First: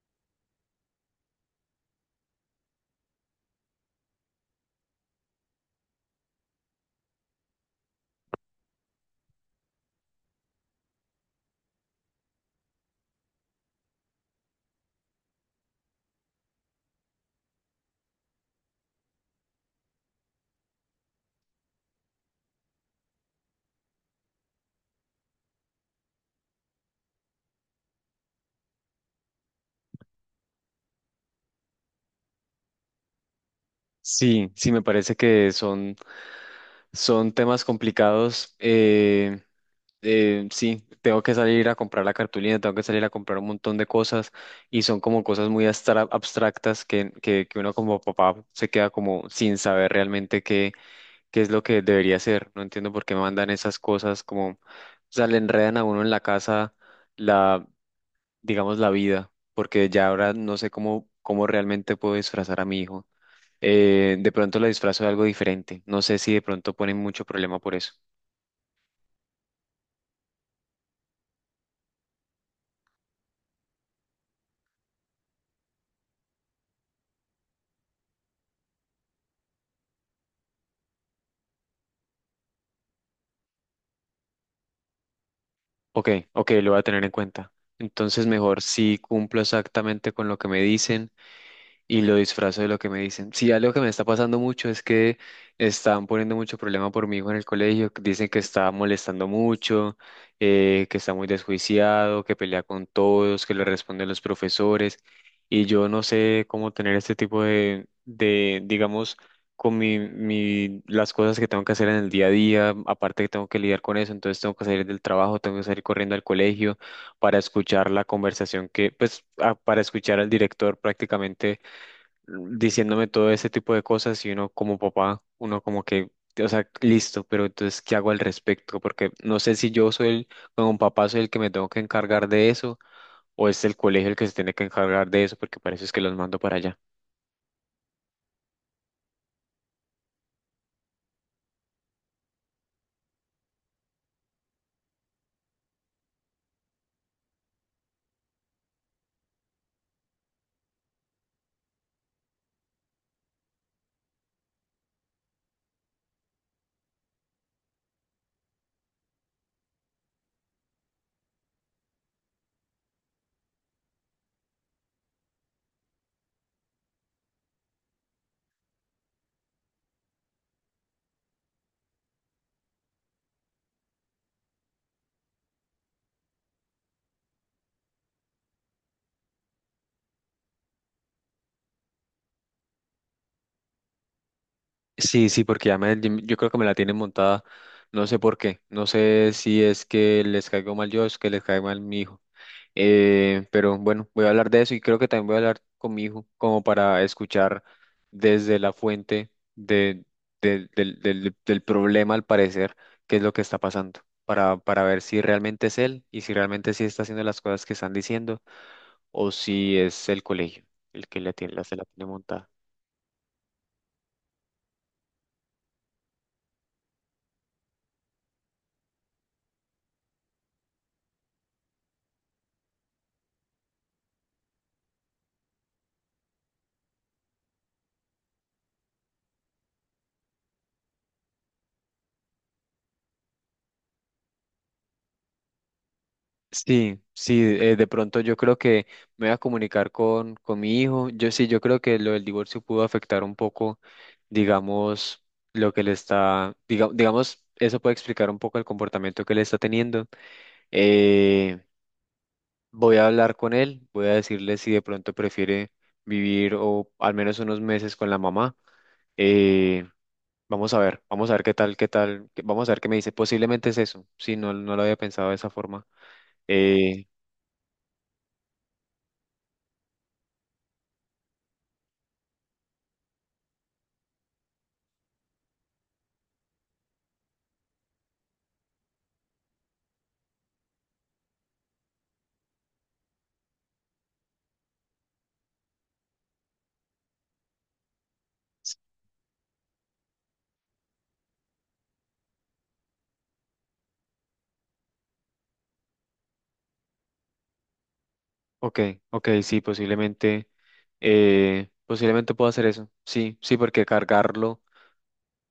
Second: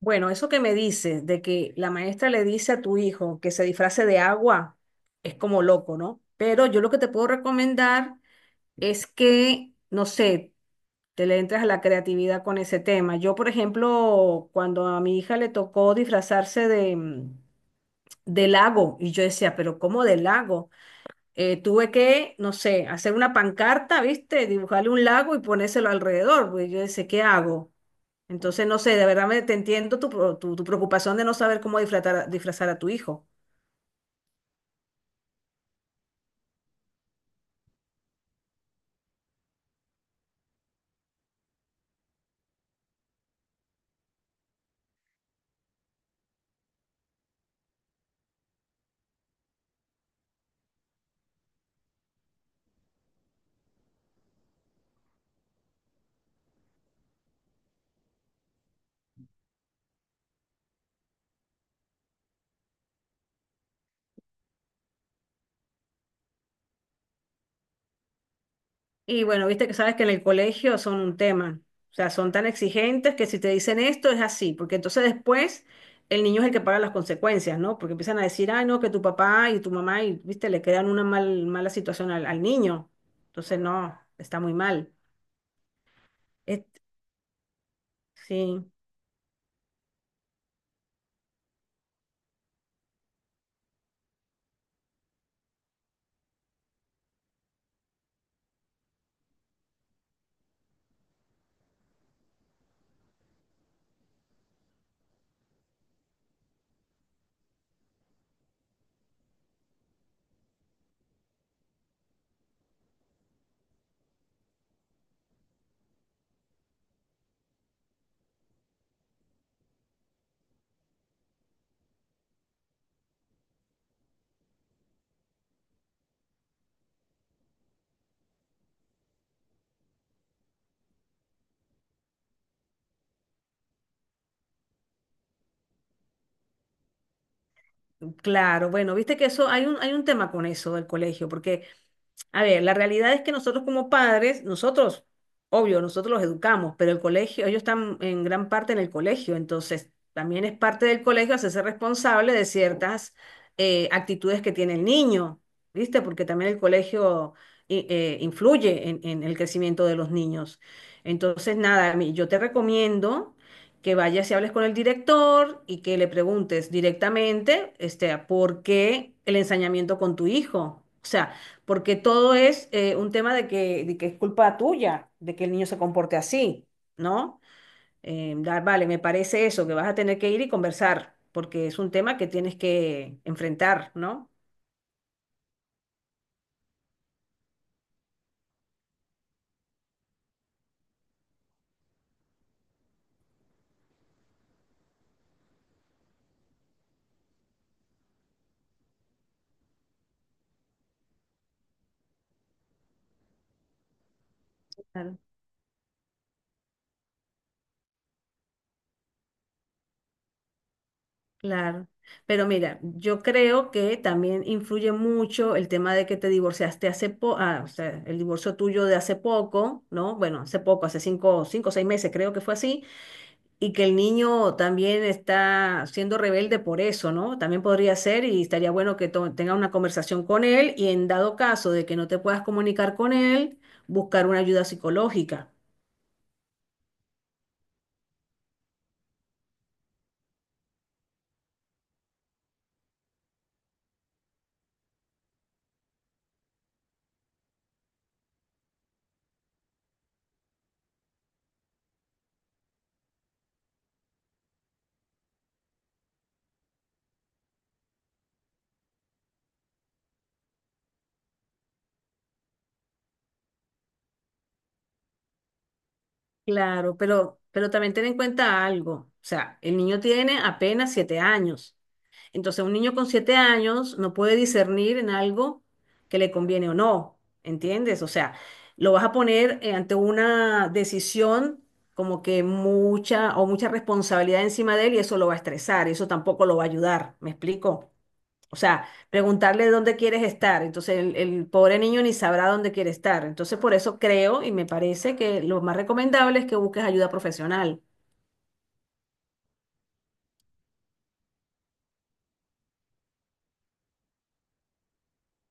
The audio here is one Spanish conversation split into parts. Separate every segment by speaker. Speaker 1: Bueno, eso que me dices de que la maestra le dice a tu hijo que se disfrace de agua es como loco, ¿no? Pero yo lo que te puedo recomendar es que, no sé, te le entres a la creatividad con ese tema. Yo, por ejemplo, cuando a mi hija le tocó disfrazarse de, de lago, y yo decía, pero ¿cómo de lago? Tuve que, no sé, hacer una pancarta, ¿viste? Dibujarle un lago y ponérselo alrededor, pues yo decía, ¿qué hago? Entonces, no sé, de verdad me, te entiendo tu, tu, preocupación de no saber cómo disfrazar, disfrazar a tu hijo.
Speaker 2: Sí, sí, me parece que son, son temas complicados. Sí, tengo que salir a comprar la cartulina, tengo que salir a comprar un montón de cosas y son como cosas muy abstractas que uno como papá se queda como sin saber realmente qué, qué es lo que debería hacer. No entiendo por qué mandan esas cosas como, o sea, le enredan a uno en la casa la, digamos, la vida, porque ya ahora no sé cómo, cómo realmente puedo disfrazar a mi hijo, de pronto la disfrazo de algo diferente. No sé si de pronto ponen mucho problema por eso.
Speaker 1: Y bueno, viste que sabes que en el colegio son un tema. O sea, son tan exigentes que si te dicen esto es así, porque entonces después el niño es el que paga las consecuencias, ¿no? Porque empiezan a decir, ay, no, que tu papá y tu mamá, y viste, le crean una mala situación al, al niño. Entonces, no, está muy mal.
Speaker 2: Ok, ok,
Speaker 1: Es-
Speaker 2: lo voy a tener en cuenta. Entonces mejor
Speaker 1: sí,
Speaker 2: si cumplo exactamente con lo que me dicen y lo disfrazo de lo que me dicen. Sí, algo que me está pasando mucho es que están poniendo mucho problema por mi hijo en el colegio, que dicen que está molestando mucho, que está muy desjuiciado, que pelea con todos, que le responden los profesores, y yo no sé cómo tener este tipo digamos, con las cosas que tengo que hacer en el día a día, aparte que tengo que lidiar con eso, entonces tengo que salir del trabajo, tengo que salir corriendo al colegio para escuchar la conversación que, pues, para escuchar al director prácticamente diciéndome todo ese tipo de cosas y uno como papá, uno como que, o sea, listo, pero entonces, ¿qué hago al respecto? Porque no sé si yo soy el, como papá soy el que me tengo que encargar de eso o es el colegio el que se tiene que encargar de eso porque parece es que los mando para allá.
Speaker 1: claro, bueno, viste que eso, hay un tema con eso del colegio, porque… A ver, la realidad es que nosotros como padres, nosotros, obvio, nosotros los educamos, pero el colegio, ellos están en gran parte en el colegio, entonces también es parte del colegio hacerse responsable de ciertas actitudes que tiene el niño, ¿viste? Porque también el colegio influye en el crecimiento de los niños. Entonces, nada, yo te recomiendo que vayas y hables con el director y que le preguntes directamente, este, ¿por qué el ensañamiento con tu hijo? O sea, porque todo es un tema de que es culpa tuya, de que el niño se comporte así, ¿no? Vale, me parece eso, que vas a tener que ir y conversar, porque es un tema que tienes que enfrentar, ¿no?
Speaker 2: Sí, sí, porque ya me, yo creo que me la tienen montada, no sé por qué, no sé si es que les caigo mal yo o es que les caigo mal mi hijo. Pero bueno, voy a hablar de eso y creo que también voy a hablar con mi hijo, como para escuchar desde la fuente de, del problema, al parecer, qué es lo que está pasando, para ver
Speaker 1: Claro.
Speaker 2: si realmente es él y si realmente sí está haciendo las cosas que están diciendo o si es el colegio el que le tiene, la, se la
Speaker 1: Claro.
Speaker 2: tiene
Speaker 1: Pero
Speaker 2: montada.
Speaker 1: mira, yo creo que también influye mucho el tema de que te divorciaste hace poco, o sea, el divorcio tuyo de hace poco, ¿no? Bueno, hace poco, hace cinco o seis meses, creo que fue así. Y que el niño también está siendo rebelde por eso, ¿no? También podría ser y estaría bueno que tenga una conversación con él y, en dado caso de que no te puedas comunicar con él, buscar una ayuda psicológica.
Speaker 2: Sí, sí, de pronto yo creo que me voy a comunicar con mi hijo. Yo sí, yo creo que lo del divorcio pudo afectar un poco, digamos, lo que le está, digamos, eso puede explicar un poco el comportamiento que le está teniendo. Eh, Voy a hablar con él, voy a decirle si de pronto prefiere vivir o al menos unos meses con la mamá. Eh, Vamos a ver, vamos a ver qué tal, vamos a ver qué me dice. Posiblemente es eso, sí, no, no lo había pensado de esa forma.
Speaker 1: Claro,
Speaker 2: Eh,
Speaker 1: pero también ten en cuenta algo. O sea, el niño tiene apenas 7 años. Entonces, un niño con 7 años no puede discernir en algo que le conviene o no, ¿entiendes? O sea, lo vas a poner ante una decisión como que mucha o mucha responsabilidad encima de él y eso lo va a estresar, y eso tampoco lo va a ayudar, ¿me explico? O sea, preguntarle dónde quieres estar, entonces el pobre niño ni sabrá dónde quiere estar. Entonces, por eso creo y me parece que lo más recomendable es que busques ayuda profesional.
Speaker 2: Ok, ok, sí, posiblemente, posiblemente puedo hacer eso. Sí, sí, porque cargarlo,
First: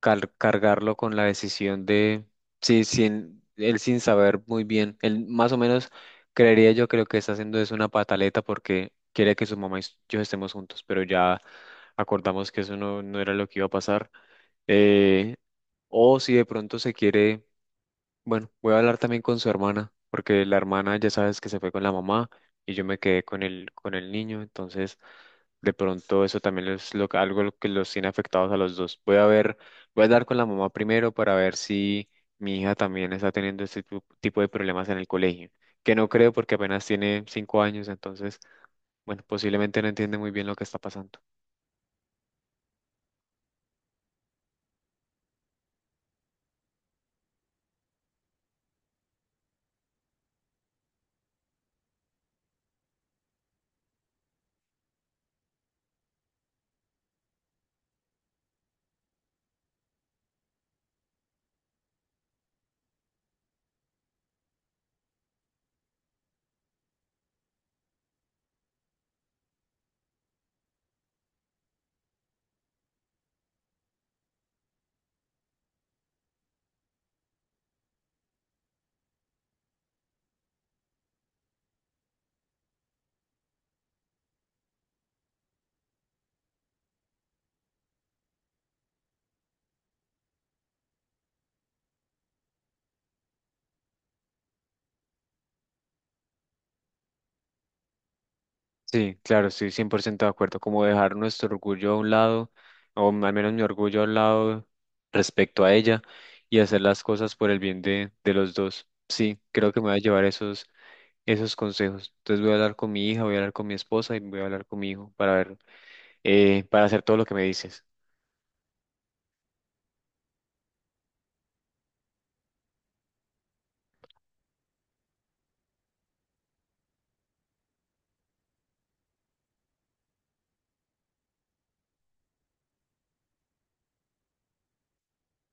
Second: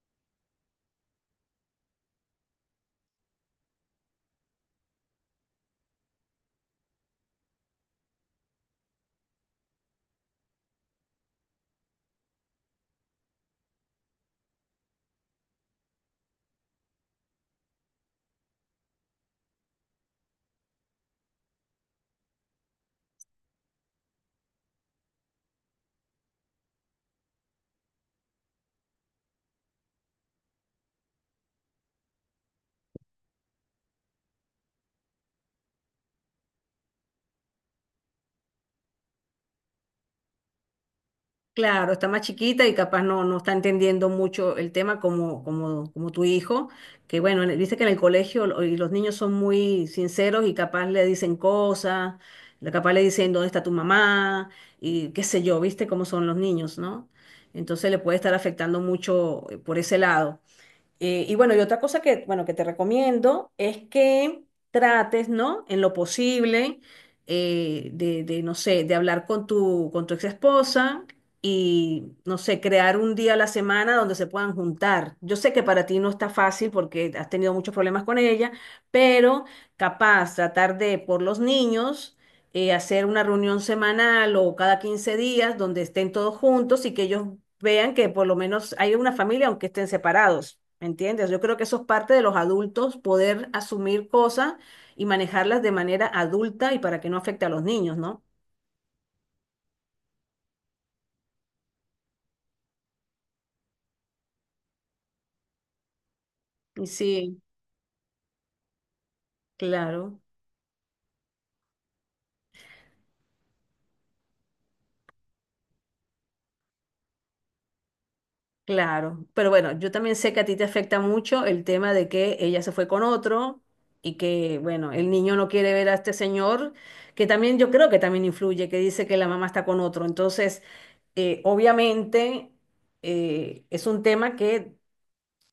Speaker 2: cargarlo con la decisión de, sí, sin, él sin saber muy bien, él más o menos creería yo que lo que está haciendo es una pataleta porque quiere que su mamá y yo estemos juntos, pero ya acordamos que eso no, no era lo que iba a pasar. Eh, o si de pronto se quiere, bueno, voy a hablar también con su hermana, porque la hermana ya sabes que se fue con la mamá y yo me quedé con el niño, entonces de pronto eso también es lo, algo lo que los tiene afectados a los dos. Voy a ver, voy a hablar con la mamá primero para ver si mi hija también está teniendo este tipo de problemas en el colegio, que no creo porque apenas tiene 5 años, entonces, bueno, posiblemente no entiende muy bien lo que está pasando.
Speaker 1: Claro, está más chiquita y capaz no, no está entendiendo mucho el tema como, como, como tu hijo, que bueno, viste que en el colegio y los niños son muy sinceros y capaz le dicen cosas, capaz le dicen dónde está tu mamá y qué sé yo, viste cómo son los niños, ¿no? Entonces le puede estar afectando mucho por ese lado. Y bueno, y otra cosa que, bueno, que te recomiendo es que trates, ¿no? En lo posible, de, no sé, de hablar con tu ex esposa y, no sé, crear un día a la semana donde se puedan juntar. Yo sé que para ti no está fácil porque has tenido muchos problemas con ella, pero capaz tratar de, por los niños, hacer una reunión semanal o cada 15 días donde estén todos juntos y que ellos vean que por lo menos hay una familia aunque estén separados, ¿me entiendes? Yo creo que eso es parte de los adultos, poder asumir cosas y manejarlas de manera adulta y para que no afecte a los niños, ¿no?
Speaker 2: Sí, claro, estoy 100% de acuerdo, como dejar nuestro orgullo a un lado, o al menos mi orgullo a un lado respecto a ella y hacer
Speaker 1: Y
Speaker 2: las cosas
Speaker 1: sí,
Speaker 2: por el bien de los dos. Sí, creo que me voy a
Speaker 1: claro.
Speaker 2: llevar esos, esos consejos. Entonces voy a hablar con mi hija, voy a hablar con mi esposa y voy a hablar con mi hijo para ver, para hacer todo lo que me dices.
Speaker 1: Claro, pero bueno, yo también sé que a ti te afecta mucho el tema de que ella se fue con otro y que, bueno, el niño no quiere ver a este señor, que también yo creo que también influye, que dice que la mamá está con otro. Entonces, obviamente, es un tema que,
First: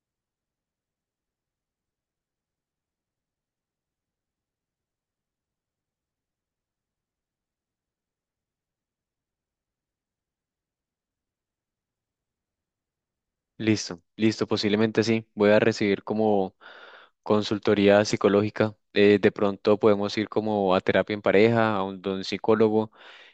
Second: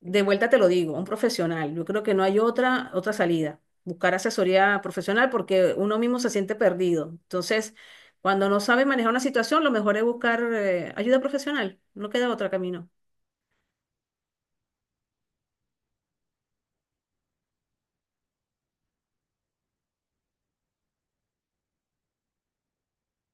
Speaker 1: de vuelta te lo digo, un profesional. Yo creo que no hay otra, otra salida, buscar asesoría profesional porque uno mismo se siente perdido. Entonces, cuando no sabe manejar una situación, lo mejor es buscar, ayuda profesional, no queda otro camino.
Speaker 2: Listo, listo, posiblemente sí. Voy a recibir como consultoría psicológica. De pronto podemos ir como a terapia en pareja, a un, de un psicólogo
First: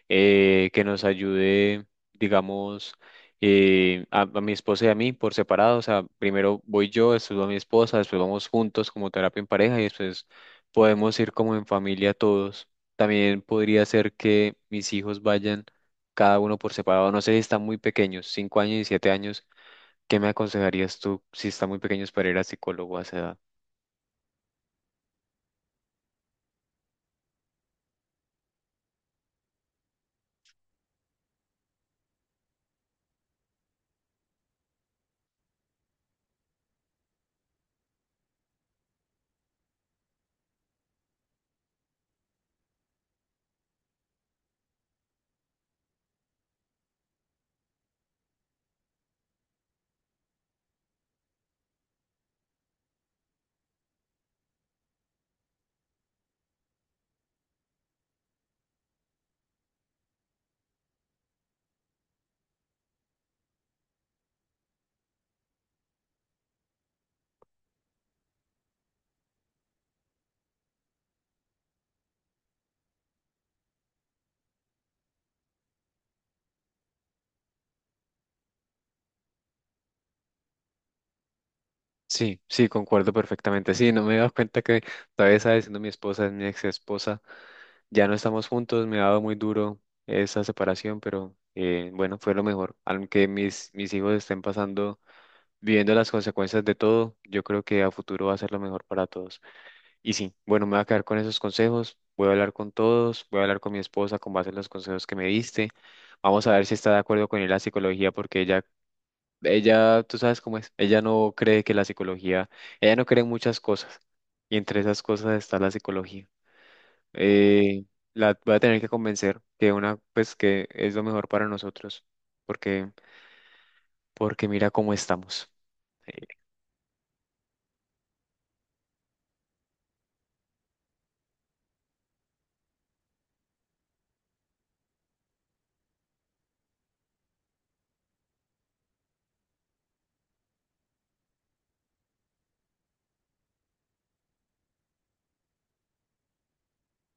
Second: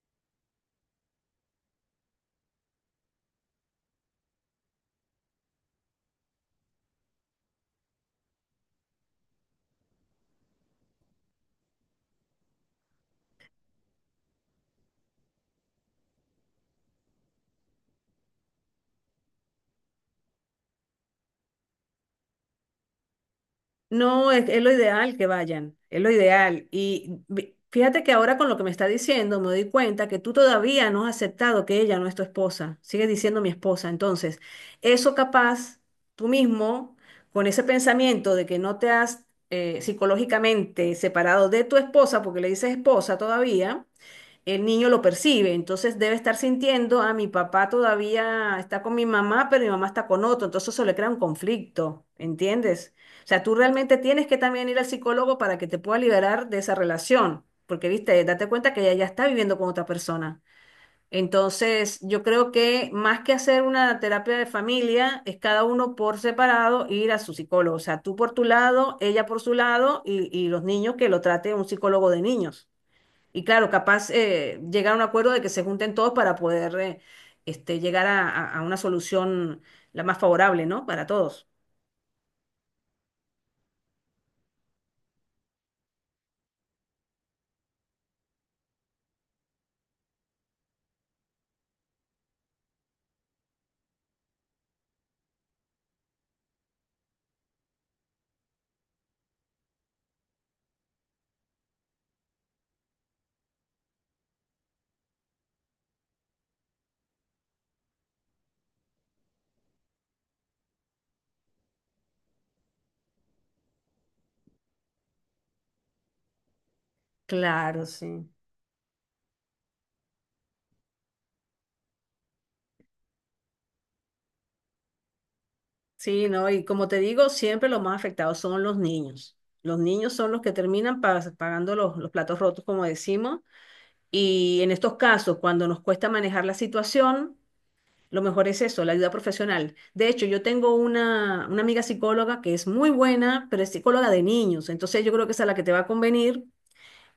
Speaker 2: que nos ayude, digamos, a mi esposa y a mí por separado. O sea, primero voy yo, después va mi esposa, después vamos juntos como terapia en pareja y después podemos ir como en familia todos. También podría ser que mis hijos vayan cada uno por separado. No sé si están muy pequeños, 5 años y 7 años. ¿Qué me aconsejarías tú si está muy pequeños para ir a psicólogo a esa edad?
Speaker 1: No, es lo ideal que vayan, es lo ideal. Y fíjate que ahora con lo que me está diciendo me doy cuenta que tú todavía no has aceptado que ella no es tu esposa, sigues diciendo mi esposa. Entonces, eso capaz tú mismo, con ese pensamiento de que no te has psicológicamente separado de tu esposa, porque le dices esposa todavía, el niño lo percibe, entonces debe estar sintiendo, ah, mi papá todavía está con mi mamá, pero mi mamá está con otro, entonces eso le crea un conflicto, ¿entiendes? O sea, tú realmente tienes que también ir al psicólogo para que te pueda liberar de esa relación, porque, viste, date cuenta que ella ya está viviendo con otra persona. Entonces, yo creo que más que hacer una terapia de familia, es cada uno por separado ir a su psicólogo. O sea, tú por tu lado, ella por su lado y los niños que lo trate un psicólogo de niños. Y claro, capaz llegar a un acuerdo de que se junten todos para poder este, llegar a, a una solución la más favorable, ¿no? Para todos.
Speaker 2: Sí, sí, concuerdo perfectamente. Sí, no me he dado cuenta que todavía está diciendo mi esposa, es mi ex esposa. Ya no estamos juntos, me ha dado muy duro esa separación, pero bueno, fue lo mejor. Aunque mis hijos estén pasando, viviendo las consecuencias de todo, yo creo que a futuro va a ser lo mejor para todos. Y sí, bueno, me voy a quedar con esos consejos. Voy a hablar con todos, voy a hablar con mi esposa con base en los consejos que me diste. Vamos a ver si está de acuerdo con ir a la psicología porque ella, tú sabes cómo es, ella no cree que la psicología, ella no cree en muchas cosas, y entre esas cosas está la psicología. Eh,
Speaker 1: Claro, sí.
Speaker 2: la voy a tener que convencer que una, pues que es lo mejor para nosotros, porque, porque mira cómo estamos. Eh,
Speaker 1: Sí, ¿no? Y como te digo, siempre los más afectados son los niños. Los niños son los que terminan pagando los platos rotos, como decimos. Y en estos casos, cuando nos cuesta manejar la situación, lo mejor es eso, la ayuda profesional. De hecho, yo tengo una amiga psicóloga que es muy buena, pero es psicóloga de niños. Entonces yo creo que esa es la que te va a convenir.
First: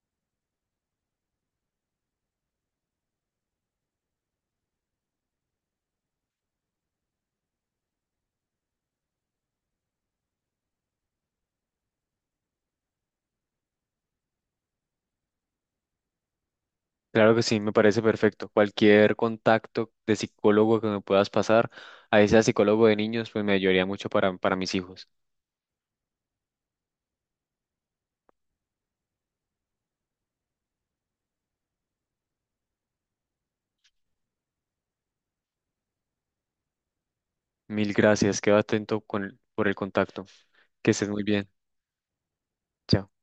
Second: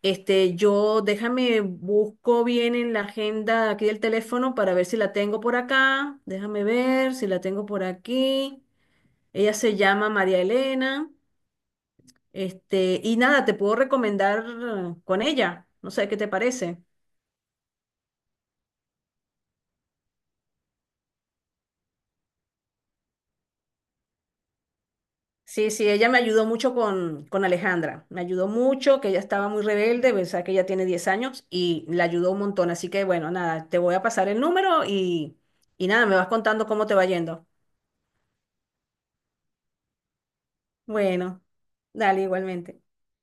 Speaker 1: Este, yo déjame, busco bien en la agenda aquí del teléfono para ver si la tengo por acá. Déjame ver si la tengo por aquí. Ella se llama María Elena. Este, y nada, te puedo recomendar con ella. No sé qué te parece.
Speaker 2: claro que sí, me parece perfecto. Cualquier contacto de psicólogo que me puedas pasar, ahí sea psicólogo de niños, pues me ayudaría mucho para mis hijos.
Speaker 1: Sí, sí, ella me ayudó mucho con Alejandra. Me ayudó mucho, que ella estaba muy rebelde, o sea, que ella tiene 10 años y la ayudó un montón. Así que bueno, nada, te voy a pasar el número y nada, me vas contando cómo te va yendo.
Speaker 2: Mil gracias, quedo atento con, por el contacto. Que estés muy
Speaker 1: Bueno,
Speaker 2: bien.
Speaker 1: dale igualmente.
Speaker 2: Chao.